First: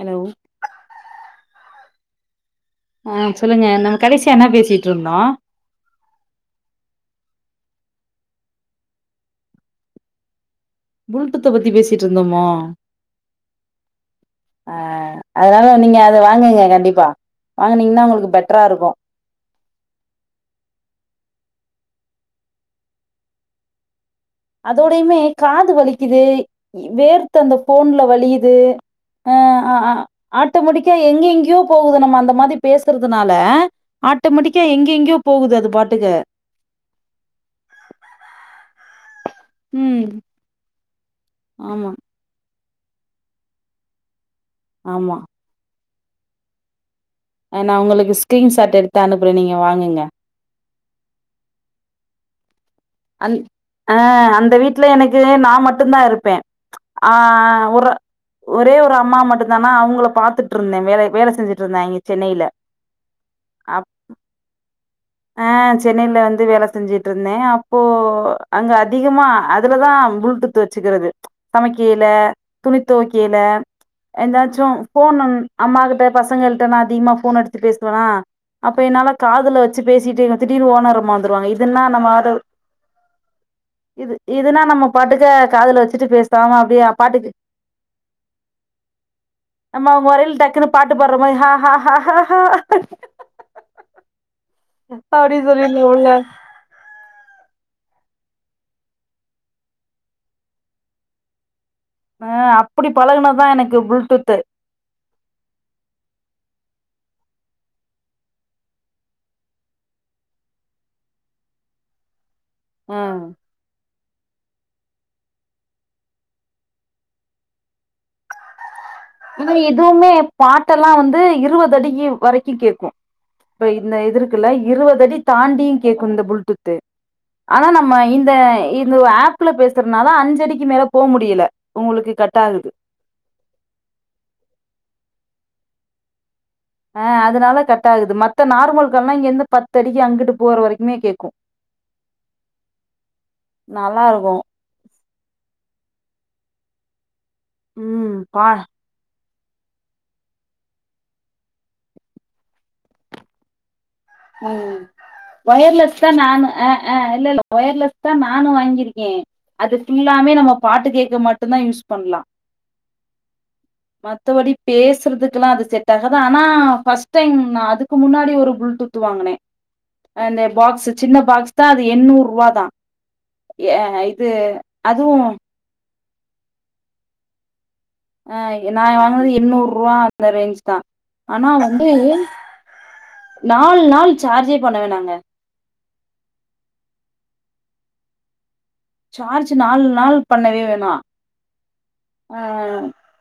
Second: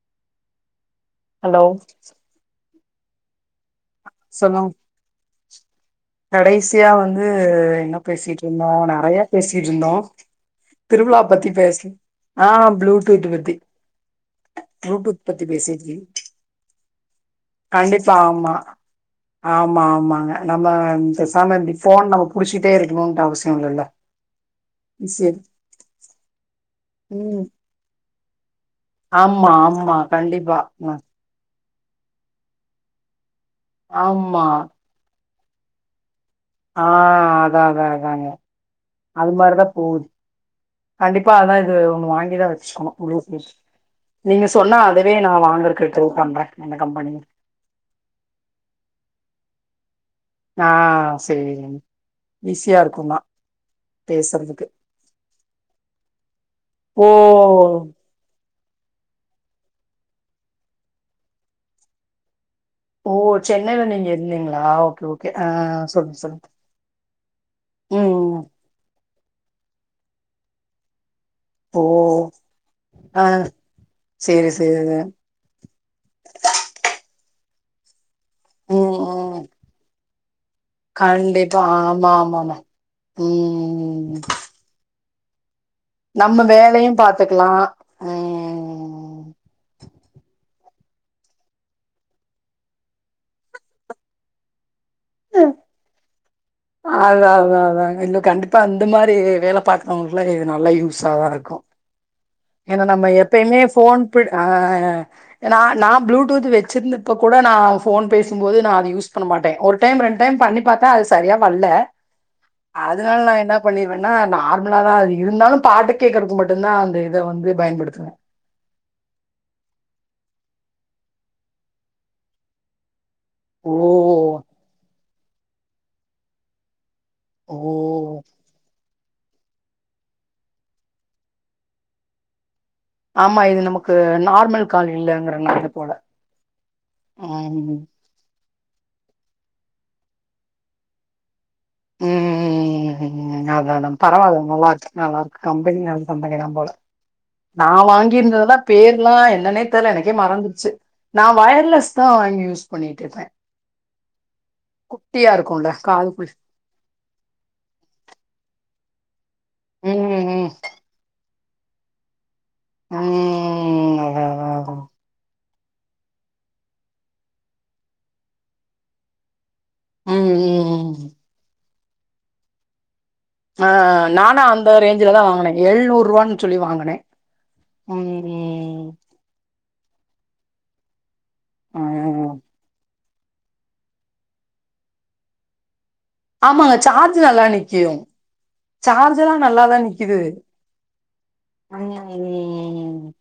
என்ன உ ஹலோ ஆ சொல்லுங்க நம்ம கடைசியா என்ன சொல்லுங் பேசிட்டு இருந்தோ கடைசியா வந்து என்ன பேசிட்டு இருந்தோ நெறையா பேசிட் இருந்தோ திருவிழா புளுடூத்த பத்தி பேசு பேசிட்டு இருந்தோமோ ஆ ப்ளூடூத் பத்தி ஆ ப்ளூடூத் பத்தி அதனால பேசிட்டு நீங்க இ அத வாங்குங்க கண்டிப்பா வாங்னீங்கன்னா உங்களுக்கு ஆமா பெட்டரா இருக்கும் ஆமா ஆமாங்க நம்ம பேசாம ஃபோன் நம்ம புடிச்சுகிட்டே இருக்கணும்ட்டு அவசியம் இல்லல அதோடையுமே காது வலிக்குது வேர்த்து ம் அந்த ஃபோன்ல வலியுது ஆ ஆமா ஆ அ ஆமா ஆட்ட கண்டிப்பா முடிக்கா ம் எங்க எங்கயோ போகுது நம்ம அந்த மாதிரி பேசுறதுனால ஆமா ஆட்டோமெட்டிக்கா எங்க எங்கயோ போகுது அது பாட்டுக்கு ஆ அதா அதா அதாங்க அது மாறி [unintelligible] ம் போது கண்டிப்பா அதா இது ஆமா வாங்கிதா வச்சு [unintelligible] ம் நீங்க சொன்னா அதவே ஆமா நா வாங்குறக்கு எதோ பண்றே என்ன கம்பெனி ஆ நா உங்களுக்கு ஸ்கிரீன் ஷாட் எடுத்து அனுப்றே நீங்க வாங்குங்க ஆ சரி ஈஸியா இருக்கும் அந் ஆ அந்த வீட்ல எனக்கு நா மட்டும் தா இருப்பே ஓ ஆ ஒரு ஒரே ஒரு அம்மா மட்டு தானா அவ்ங்ள பாத்துட்ருந்தே வேலை வேல செஞ்சுட்ருந்தாய்ங்கே சென்னைய்ல ஓ சென்னைல நீங் இருந்தீங்ளா ஓகே ஓகே ஆ சொல் சொல்லுத் செஞ்சிட்ருந்தே அப்போ அங்க அதிகமா அதுலதா ப்ளூடூத் வச்சுக்கறது ஓ சமைக்கேய்ல துணி ஆ தொவ்க்கேய்ல சேரி எதாச்சு சேரிங்க போனுன் அம்மா கிட்ட பசங்கள்ட்ட நா அதிக்மா ஃபோன் அடித்து பேஸ்த்துவேனா அப்ப ம் என்னால ம் காதுலர் ச்சி பேசிட்டு திடீர் ஓனர் அம்மா வந்துருவாங்க கண்டிப்பா இதுன்னா நம்ம ஆமா ஆமா ஆதோவ் ஆமா இது ம் ஈத் இதுன்னா நம்ம பாட்டுக்கு காதுல வச்சிட்டு நம்ம பேசாம அப்டியே வேலையு அப்பாட்டுக்கு பாத்துக்கலா ம் நம்ம அவ் வரைய்ல் டக்குன்னு பாட்டு பாட்ற மாறி ஹாஹாஹ ஹஹ பாடி சொல்லிற்னு உள்ள ஆ தா தா தாங் இன்னு கண்டிப்பா அந்த மாரி வே வேலை பாக்குறவங்களுக்குல்லா இது நல்லா யூஸாதாருக்கு ஆ ஏன்னா அப்படி நம்ப பழகுனதா எப்பய்மே எனக்கு ஃபோன் பிட் ப்ளூடூத்து ஆ எனா நா ப்ளூடூத் வெச்சிர்ந்தப்ப கூட நா ஃபோன் பேசும்போது நா அது யூஸ் பண்ண மாட்டேன் ஒரு டைம் ரெண் டைம் பண்ணி பாத்தா அது சரியா வல்ல ம் அதனால் நா என்னாப் பண்ணிர்வேன்னா நார்மலா தா அது இருந்தாலும் பாட்டு கேக்றக்கு மட்டுன்தா அந்த இத வந்து பயன்படுத்துவே இது எதூமே பாட்டெல்லா வந்து இருவது அடிக்கி வரைக்கி கேக்கு ப ஓ இந்த இதுருக்குல்ல இருவதடி தாண்டியி கேக்கு இந்த புல்டூத்து ஓ ஆனா நம்மய் இந்த இந்து ஆப்ல பேசுற்னால அஞ்சடிக்கி மேல போ முடியல உங்குளுக்கு கட் ஆகுது ஆமா இது நமக்கு நார்மல் கால் இல்லங்கறனால போல ஆ அதனால ம் கட் ஆகுது மத்த நார்மல் கால்லா இங்கெந்து பத் அடிக்கி அங்குட்டு போற் வரைக்குமே கேக்கு ம் ம் ம் ம்ம் அதாலாம் நல்லா இருக்கு பரவால்ல நம்ம வாட் நல்லார்க்கு கம்பெனி நல் கம்பெனிதா போல நா ம் பா வாங்கிர்ந்தததா பேர்லா என்னனே த்த லனக்கே மறந்துர்ச்சு நா வயர்லெஸ் தா யூஸ் பண்ணிட்டிர்ப்பே ம் இருக்குல்ல வயர்லெஸ் தா காதுக்குள் நானு ஆஆ இல்லல்ல வயர்லெஸ் தா நானு வாங்கிருக்கே அது ம் ஃபுல்லாமே ம் நம்ம பாட்டு கேக்க மட்டுன்தா யூஸ் பண்லா ம் அதா அதா மத்தவடி அதா பேசுற்துக்குல்லா அது செட் ஆஹாது ஆனா பஸ் டைம் நா அதுக்கு முன்னாடி ஒரு புள்டூத் த்துவாங்கனே ம் அந்நே பாக்ஸு ம் ம் சின்ன பாக்ஸ் தா அது எண்ணூருவா தா எ ஆ இது நானா அந்த அதுவு ரேஞ்சுல தா வாங்குனே எழ்நூருவான்னு ச்சொல்லி வாங்கனே ஆ எ நாய் வாங்குனது எண்ணூருவாபா அந்த ரேஞ்ச் தா ஆனா வந்து ம் நாலு நாள் சார்ஜே பண்ண வேனாங்க ஆமாங்க சார்ஜ் நல்லா நிக்யும் சார்ஜல்லா சார்ஜ் நல்லாதா நாலு நாள் நிக்கிது பண்ணவே வேணா ஆ [unintelligible]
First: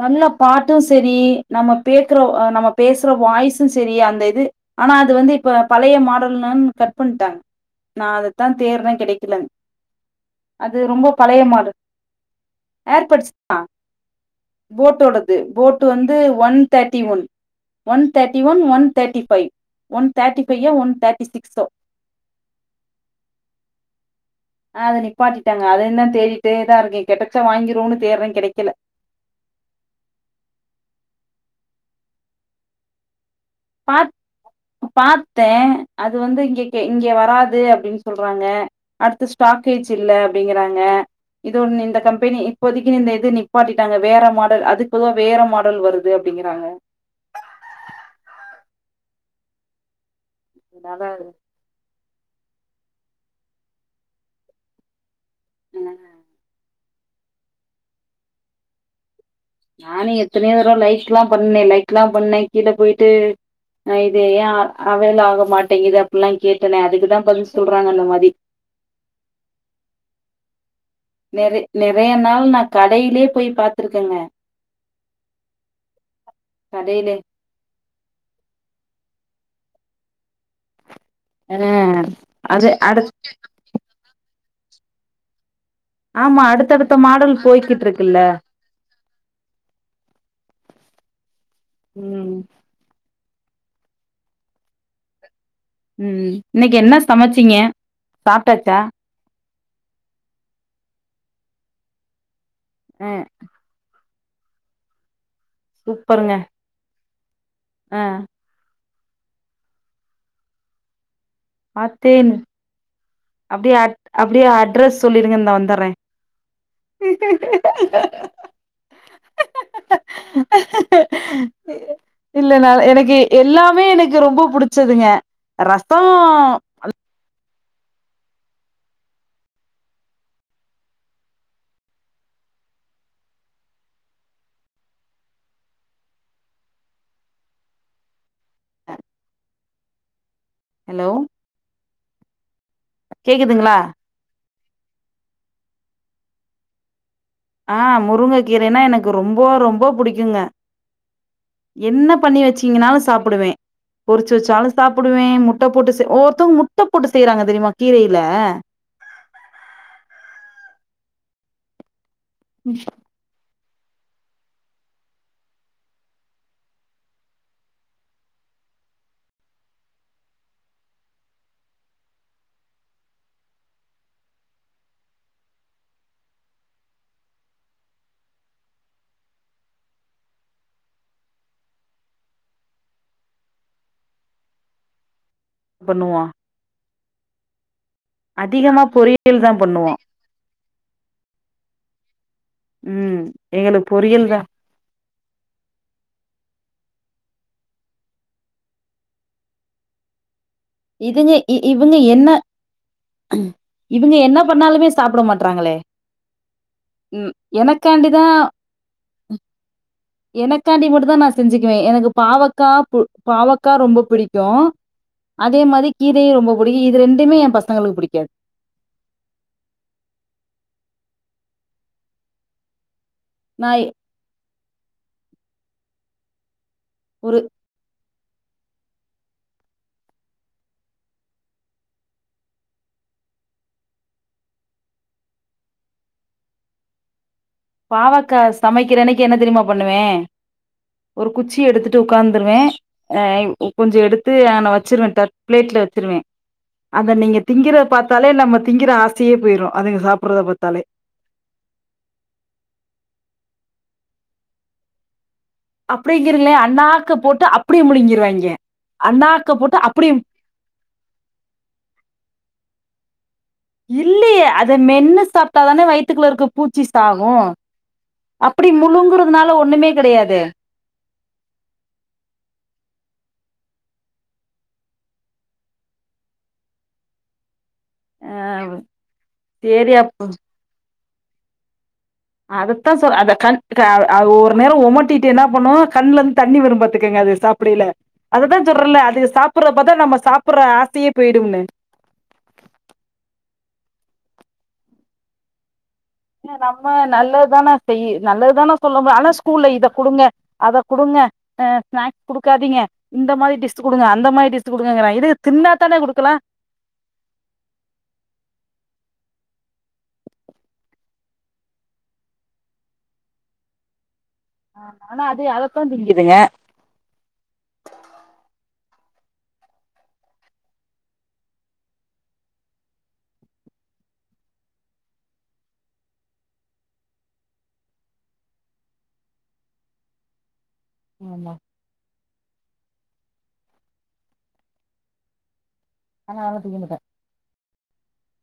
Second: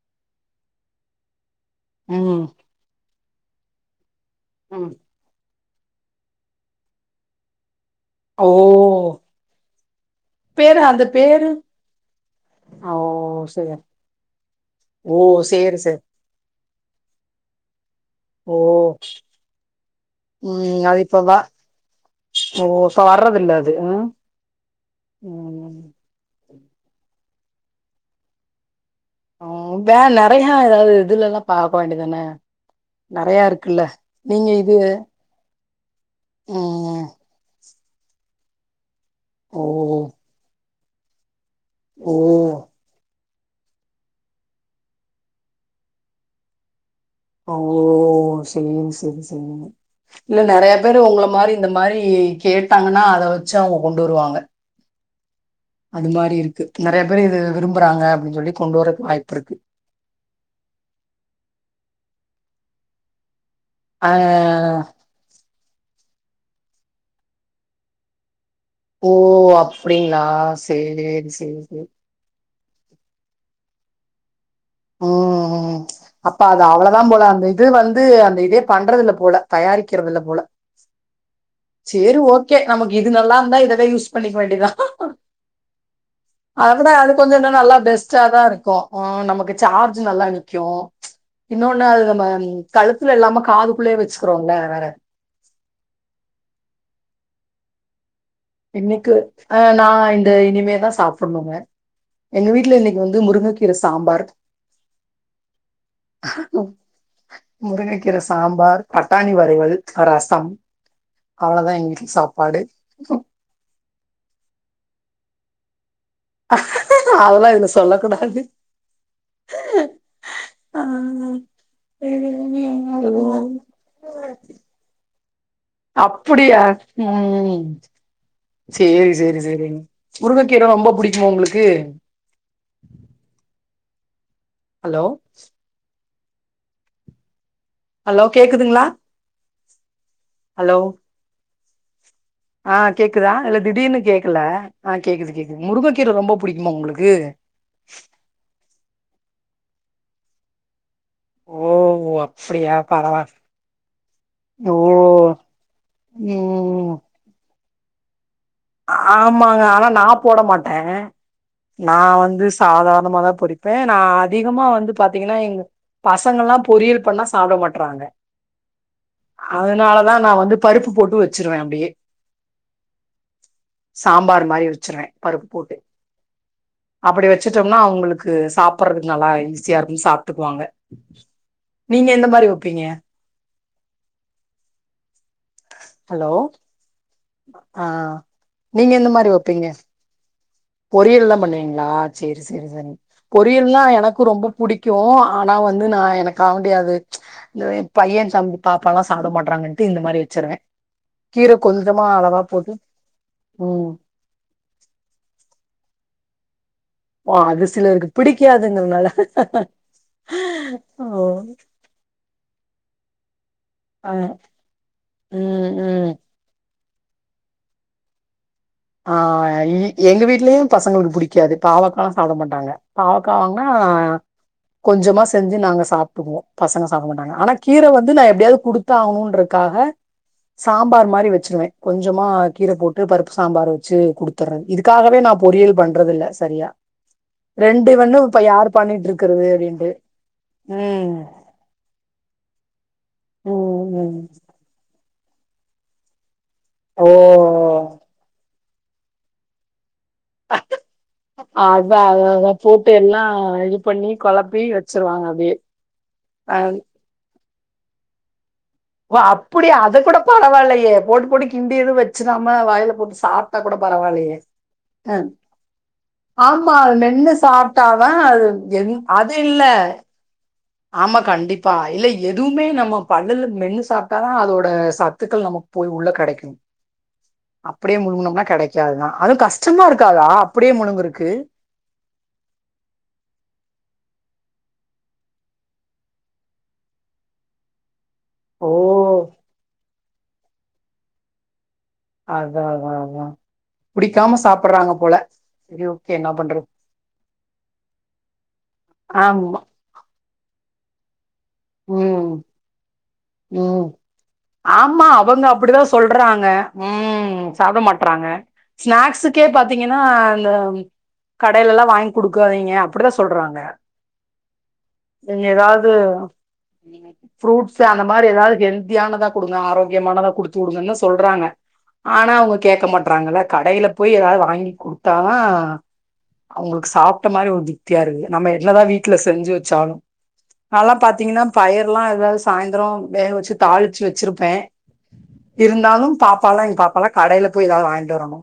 நல்ல பாட்டு சரி நம்ம பேக்குறோவ் அ ம் நம்ம பேசுற வாய்ஸு சரி அந்த இது ம் ஆனா அது வந்து இப்பு பழைய மாடல்னுன் கட் பண்ட்டாங் நா அதத்தா ஓ தேர்ரே கெடைக்கலங் அது பேரு அந்த ரொம்ப பேரு பழையமாடல் ஓ ஏற்பட்ஸ் ஆ சேரி ஓ போட்டோடது சேரி போட்டு சேரி வந்து வன் தட்டி ஒன் ஒன் தேட்டி ஒன் ஒன் ஓ தேட்டி ஃபைவ் ஒன் தாட்டி ஃபையா ம் ஒன் அது இப்ப தாட்டி வ சிக்ஸோ ஓ க்கா வர்றதில்ல அது ஆ ஆ அத நிப்பாட்டிட்டங்க அது என்ன தேடிட்டேதா இருக்கே கெடச்சா வாங்கிரோன்னு தேறே கெடைக்கல ஓ வே நறையா ஏதாவு இதுலல்லா பாக்க வேண்டிய்தான நறையாரு பாத் உபாத்தே அது வந்து இங்கக்கே ம் இங்கே வராது அப்டின்ஸ் சொல்றாங்க அடுத்து ஓ ஸ்டாக்கேஜ் இல்ல அப்பிடிங்கிறாங்க இது ஒன்னு இந்த ஓ கம்பெனி இப்போதை இந்த இது நிப்பாட்டிட்டாங்க வேற மாடல் அதுக்கு பொதுவா வேற மாடல் வருது அப்டிங்கிறாங்க ஓ சரி சரி ச இல்ல நெறைய பேரு அதனால உங்கள மாரி இந்த மாரி கேட்டாங்கன்னா அத வச்சு அவுங்க கொண்டு வருவாங்க அது அஹ், மாரி இருக்கு நெறைய பேரு இது விரும்புறாங்க அப்டின் சொல்லி கொண்டு வரதுக்கு வாய்ப்பு இருக்கு நானு எத்தனையோ தடவ லைக்லா பண்ணே லைக்லா பண்ணே கீழ போயிட்டு ஆ இது ஏ அவைல் ஆகமாட்டேங்கிது அப்பில்லா கேட்டேனே அதுக்குதா பதில் சொல்றாங்க அந்த மாரி ஓ அப்டிங்களா சேரி நெற சேரி நெறைய நாள் நா கடையிலயே போய் பாத்திருக்கேங்க ம் அப்ப அது அவ்ளோதா கடையிலே போல அது இது வந்து அந்த இதே பண்றது இல்ல போல தயாரிக்குறது இல்ல போல அ சேரி ஓகே அது நமக்கு அடு இது நல்லா இருந்தா இதவே யூஸ் பண்ணிக்க வேண்டியதா ஆமா அதுதா அடுத்தடுத்த அது கொஞ்சோ மாடல் இன்னு நல்லா போய்கிட்டு இருக்குல்ல பெஸ்டாதா இரு கொ ஆ நமக்கு சார்ஜ் நல்லா நிக்கு இன்னொன்னு அது நம்ம ம் கழுத்துல இல்லாம காதுக்குள்ளயே வெச்சுக்கிறோன்ல வேற ம் இன்னைக்கு என்ன சமச்சீங்க சாப்ட்டாச்சா இன்னைக்கு அ நா இந்த இனிமே தா சாப்டனுங்க எங்க வீட்ல இன்னைக்கு அ வந்து முருங்கைக் கீர சாம்பார் சூப்பருங்க ம் அ முருங்கக்கீர சாம்பார் பட்டாணி வரைவல் ரசம் அவ்ளோதா எங்க வீட்டுல பாத்தேன் சாப்பாடு அப்டியே அட் அப்டியே அட்ரஸ் சொல்லிருங்க இந்தா வந்தறே அதெல்லா இதுல சொல்ல கூடாது இல்லைன்னா எனக்கு எல்லாமே எனக்கு ரொம்ப புடு ச்சதுங்க அப்புடியா ம் சேரி சேரி சேரி முருங்கக்கீர ரொம்ப புடிக்குமா ஒங்களுக்கு ஹலோ ஹலோ கேக்குதுங்களா ஹலோ ஆ கேக்குதா இல்ல கேக்குதுங்களா திடீர்னு கேக்கல ஆ கேக்குது கேக்குது முருங்கக்கீரை ரொம்ப புடிக்குமோ ஒங்களுக்கு ஆ முருங்க கீரைனா எனக்கு ரொம்போ ரொம்ப புடிக்குங்க ஓ என்ன பண்ணி அப்படியா வச்சீங்கனாலு பரவால்ல சாப்பிடுவே பொறுச்சு வச்சாலு ஓ சாப்பிடுவே முட்ட போட்டு செ ஒவ்வோருத்தவுங்க முட்ட ம் போட்டு செய்யுறாங்க தெரியுமா கீரையில ஆமாங்க ஆனா நா போட மாட்டே நா வந்து சாதாரணமா தா பொறி ப்பே நா அதிகமா வந்து பாத்தீங்கன்னா எங்க பசங்க எல்லா பொறியல் பண்ணா சாப்பிட மாட்றாங்க அதுனால தா நா வந்து பருப்பு போட்டு வச்சிருவே அப்டியே சாம்பார் மாரி வச்சுருவே பருப்பு போட்டு அப்டி வச்சுட்டோம்னா அவுங்களுக்கு சாப்பிடுறதுக்கு நல்லா ஈஸியா இருக்கு சாப்பிட்டுக்குவாங்க நீங்க எந்த மாரி வப்பீங்க பண்ணுவோ ஹலோ ஆ அதிகமா நீங்க எந்த மாரி பொரியல் தா வப்பீங்க பண்ணுவோ பொறியல் தா பண்ணுவீங்களா சேரி சேரி சே ம் பொறியல்லா எங்களுக்கு எனக்கு பொரியல் தா ரொம்ப புடி க்கு ஆனா வந்து நா எனக்கு ஆவன்டி அது இந்த எ பையன் சாப் பாப்பாலா சாப்ட மாட்றாங்கன்ட்டு இந்த மாதிரி வச்சுருவே இதுங்க இவங்க என்ன ம் இவங்க என்ன பண்ணாலுமே சாப்பிட மாட்டுறாங்களே ம் எனக்காண்டிதான் அதுங்க நாள எனக்காண்டி மட்டுந்தா நான் செஞ்சுக்குவேன் எனக்கு பாவக்கா பு பாவக்கா ரொம்ப ஆ பிடிக்கும் அதே ம் மாதிரி ம் கீரையும் ரொம்ப பிடி இது ரெண்டுமே என் பசங்களுக்கு பிடிக்காது ஆஹ எங்க வீட்லயும் பசங்களுக்கு பிடிக்காது பாவக்கல்லாம் சாப்பிட மாட்டாங்க பாவக்கா வாங்கன்னா நா கொஞ்சமா செஞ்சு நாங்க சாப்பிட்டுவோம் பசங்க சாப்பிட மாட்டாங்க ஒரு ஆனா கீரை வந்து நா எப்படியாவது கொடுத்தாகணுன்றக்காக சாம்பார் மாதிரி வச்சுிருவேன் கொஞ்சமா கீரை போட்டு பருப்பு சாம்பார் வச்சு குடுத்துடுறது இதுக்காகவே நான் பொறியல் பண்றது இல்ல சரியா ரெண்டு வந்து பாவக்கா இப்ப யார் சமைக்கிற அன்னைக்கு என்ன பண்ணிட்டுருக்கிறது தெரியுமா அப்படின்ட்டு பண்ணுவே ஒரு குச்சி எடுத்துட்டு உட்காந்துருவேன் ம் கொஞ்சம் ம் எடுத்து ஆனை வச்சுருவேன் பிளேட்ல வச்சிருவேன் ஓ அத நீங்க திங்கறத பாத்தாலே நம்ம திங்குற ஆசையே போயிடும் அதுங்க சா சாப்பட்றத பாத்தாலே அதா அத அத போட்டு எல்லா இது பண்ணி கொழப்பி வச்சிருவாங்க அப்டியே அப்டிங்கிறீங்களே அ அன்னாக்கு போட்டு அப்டியே முழுங்கிருவாய்ங்க ஓ அண்ணாக்க அப்படியா போட்டு அத அப்டியே கூட பரவாயில்லயே போட் போட் கிண்டி எது வச்சிதா வாயில போட் சாப்ட்டு அது கூட பரவால்லயே இல்லையே அத மென்னு சாப்ட்டாதானே வயித்துக்குள்ள இருக்க பூச்சி சாகு தாவா அது அப்டி எந் அது முழுங்குறதுனால இல்ல ஒண்ணுமே கெடையாது ஆமா கண்டிப்பா இல்ல எதுவுமே நம்ம பல்லுல மென்னு சாப்பிட்டாதா அதோட சத்துக்கள் நமக் போய் உள்ள கெடைக்கூ [inaudible] அப்டியே முழுங்குனம்னா கிடைக்காது தா ஆனா கஷ்டமா சேரி அப் இருக்காதா அப்படியே முழுங்குருக்கு அததுத்தா சொன் அத கண் கா ஒரு நேரம் உமட்டிட்டு என்ன பண்ணுவோ கண்ல இருந்து தண்ணி வெரும் பாத்துங்க அது சாப்பிடல அததா ஓ சொல்லுறல அது சாப்பிடற பாத்த நம்ம சாப்பிடுற ஆசையே போயிடும்னு அதா அதா அதா புடிக்காம சாப்பிட்றாங்க போல சரி ஓகே நாம் நம்ம நல்லது தானே செய் நல்லது தானே சொல்லுவே ஆனா ஆமா ஸ்கூல்ல இத கொடுங்க அத கொடுங்க ஆ ஸ்நாக்ஸ் உம் கொடுக்காதீங்க இந்த மாதிரி உம் டிஷ் கொடுங்க அந்த மாதிரி டிஷ் ஆமா குடுங்கங்கரா இது அவங்க அப்படிதான் தின்னாத்தான குடுக்கலா சொல்றாங்க ம் சாப்பிட மாட்றாங்க ஸ்நாக்ஸக்கே பாத்தீங்கன்னா இந்த கடையில லெல்லா வாங்கி கொடுக்காதீங்க அப்படித்தா சொல்றாங்க ஆனா அது அதத்தா ஏதாவது திங்குதுங்க நினைத் ஃப்ரூட்ஸ் அந்த மாரி ஏதாவது ஹெல்தியானதா குடுங்க ஆரோக்கியமானதா குடுத்து உடுங்கன்னு சொல்றாங்க ஆனா அவங்க கேக்க மாட்டறாங்க இல்ல கடையில போயி ஏதாவது வாங்கி கொடுத்தா தா அவங்களுக்கு சாப்ட்ட மாரி ஒரு திர்ப்தியா இருக்கு நம்ம என்னதா வீட்ல செஞ்சு வெச்சாலு நல்லா பாத் பார்த்தீங்ன்னா ஆமா பயிர்ல்லா ஏதாவது சாய்ந்திரோ வேக வச்சு தாளிச்சு வச்சிருப்பே இருந்தாலூ ஆனா அதெல்லா பாப்பாலா திங்க எங் மாட்டே பாப்பால்லா கடையில போயி ஏதாவது வாங்கிட்டு வரனோ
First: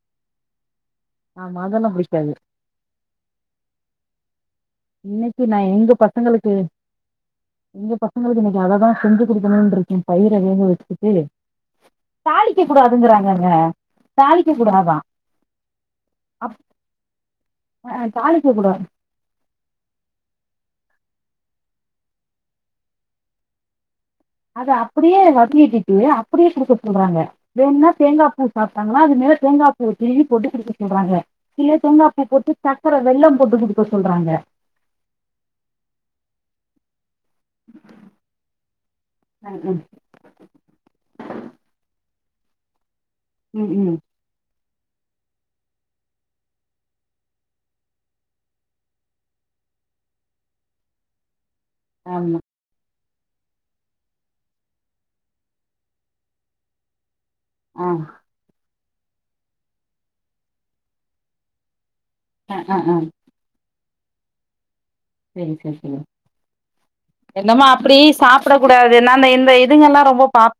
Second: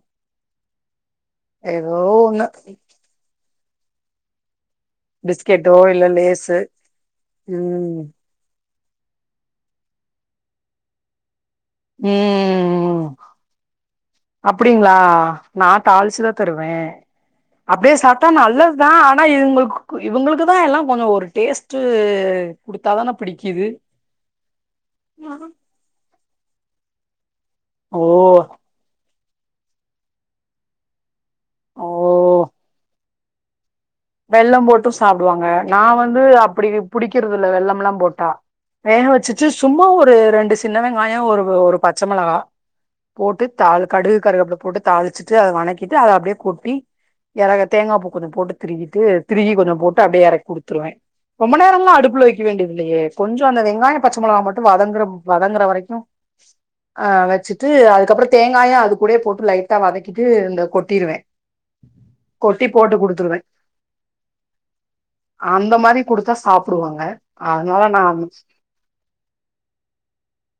ஆமா அதெல்லா ஏதோ புடிக்காது ஒன்னு இன்னைக்கு நா பிஸ்கெட்டோ எங்க இல்ல பசங்களுக்கு லேஸு எங்க ம் பசங்களுக்கு இன்னைக்கு அததான் செஞ்சு குடுக்கணுன்ருக்கே பயிர் வகைகளு எடுத்துட்டு ம் அப்டிங்களா நா தாளிச்சுதா அப் தருவே அப்டியே அஹ் சாப்ட்டா தாளிக்க நல்லது கூடாது தா ஆனா இவுங்களுக்கு இவுங்குளுக்கு தா எல்லா கொஞ்சொ ஒரு டேஸ்ட்டு கொடுத்தாதானே பிடிக்குது அத அப்டியே வகி கிட்டு அப்படியே கொடுக்க சொல்றாங்க வேண்ணா ஓ தேங்கா பூ சாப்ட்டாங்களா அது மேல தேங்கா பூ தூருவி போட்டு கொடுக்க சொல்றாங்க இல்ல ஓ தேங்காய் பூ போட்டு சக்கர வெள்ளம் போட்டு குடுக் வெள்ளம் போட்டு சாப்பிடுவாங்க நா வந்து அப்படியே பிடிக்கிறது இல்ல வெள்ளம்லா போட்டா வேகவச்சு ம், சும்மா ஒரு ரெண்டு சின்ன வெங்காயம் ஒரு ஒரு பச்ச மிளகா போட்டு ம், ம், தால் ம். கடுவ் கருவேப்பில போட்டு தாளிச்சுட்டு அத வனக்கிட்டு அதை அப்படியே கொட்டி எறக்க தேங்கா பூ போட்டுக்கனூ திருகிட்டு திரிகி கொஞ்சொ போட்டு அப்பிடியே எறக் குடுத்திரூவேன் ரொம்ப நேரம்லா அடுப்புல ஆமா வைக்க வேண்டியது இல்லயே கொஞ்சோ அந்த வெங்காயோ பச்ச மிளகாய் மட்டூ வதங்கிற வதங்குற வரைக்கூ ஆ வெச்சு இட்டு ஆ அதுக் அப்புறோ தேங்காயூ அதுக் கூட போட்டு லைட்டா வதக்கிட்டு இந்த கொட்டிருவே ஆ கொட்டி ஆ ஆ. போட்டு குடுத்துருவே சரி அந்த சரி சரி மாதிரி கொடுத்தா சாப்பிடுவாங்க அதனால நாம் கூடா இது நானு இந்த இதுங்க எல்லாம் ரொம்ப பாக்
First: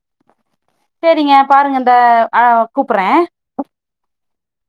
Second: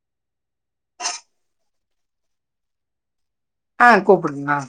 சேரிங்க பாருங்க அந்த அ கூப்பிற்றே ஆ கூப்பிடுங்க ஆ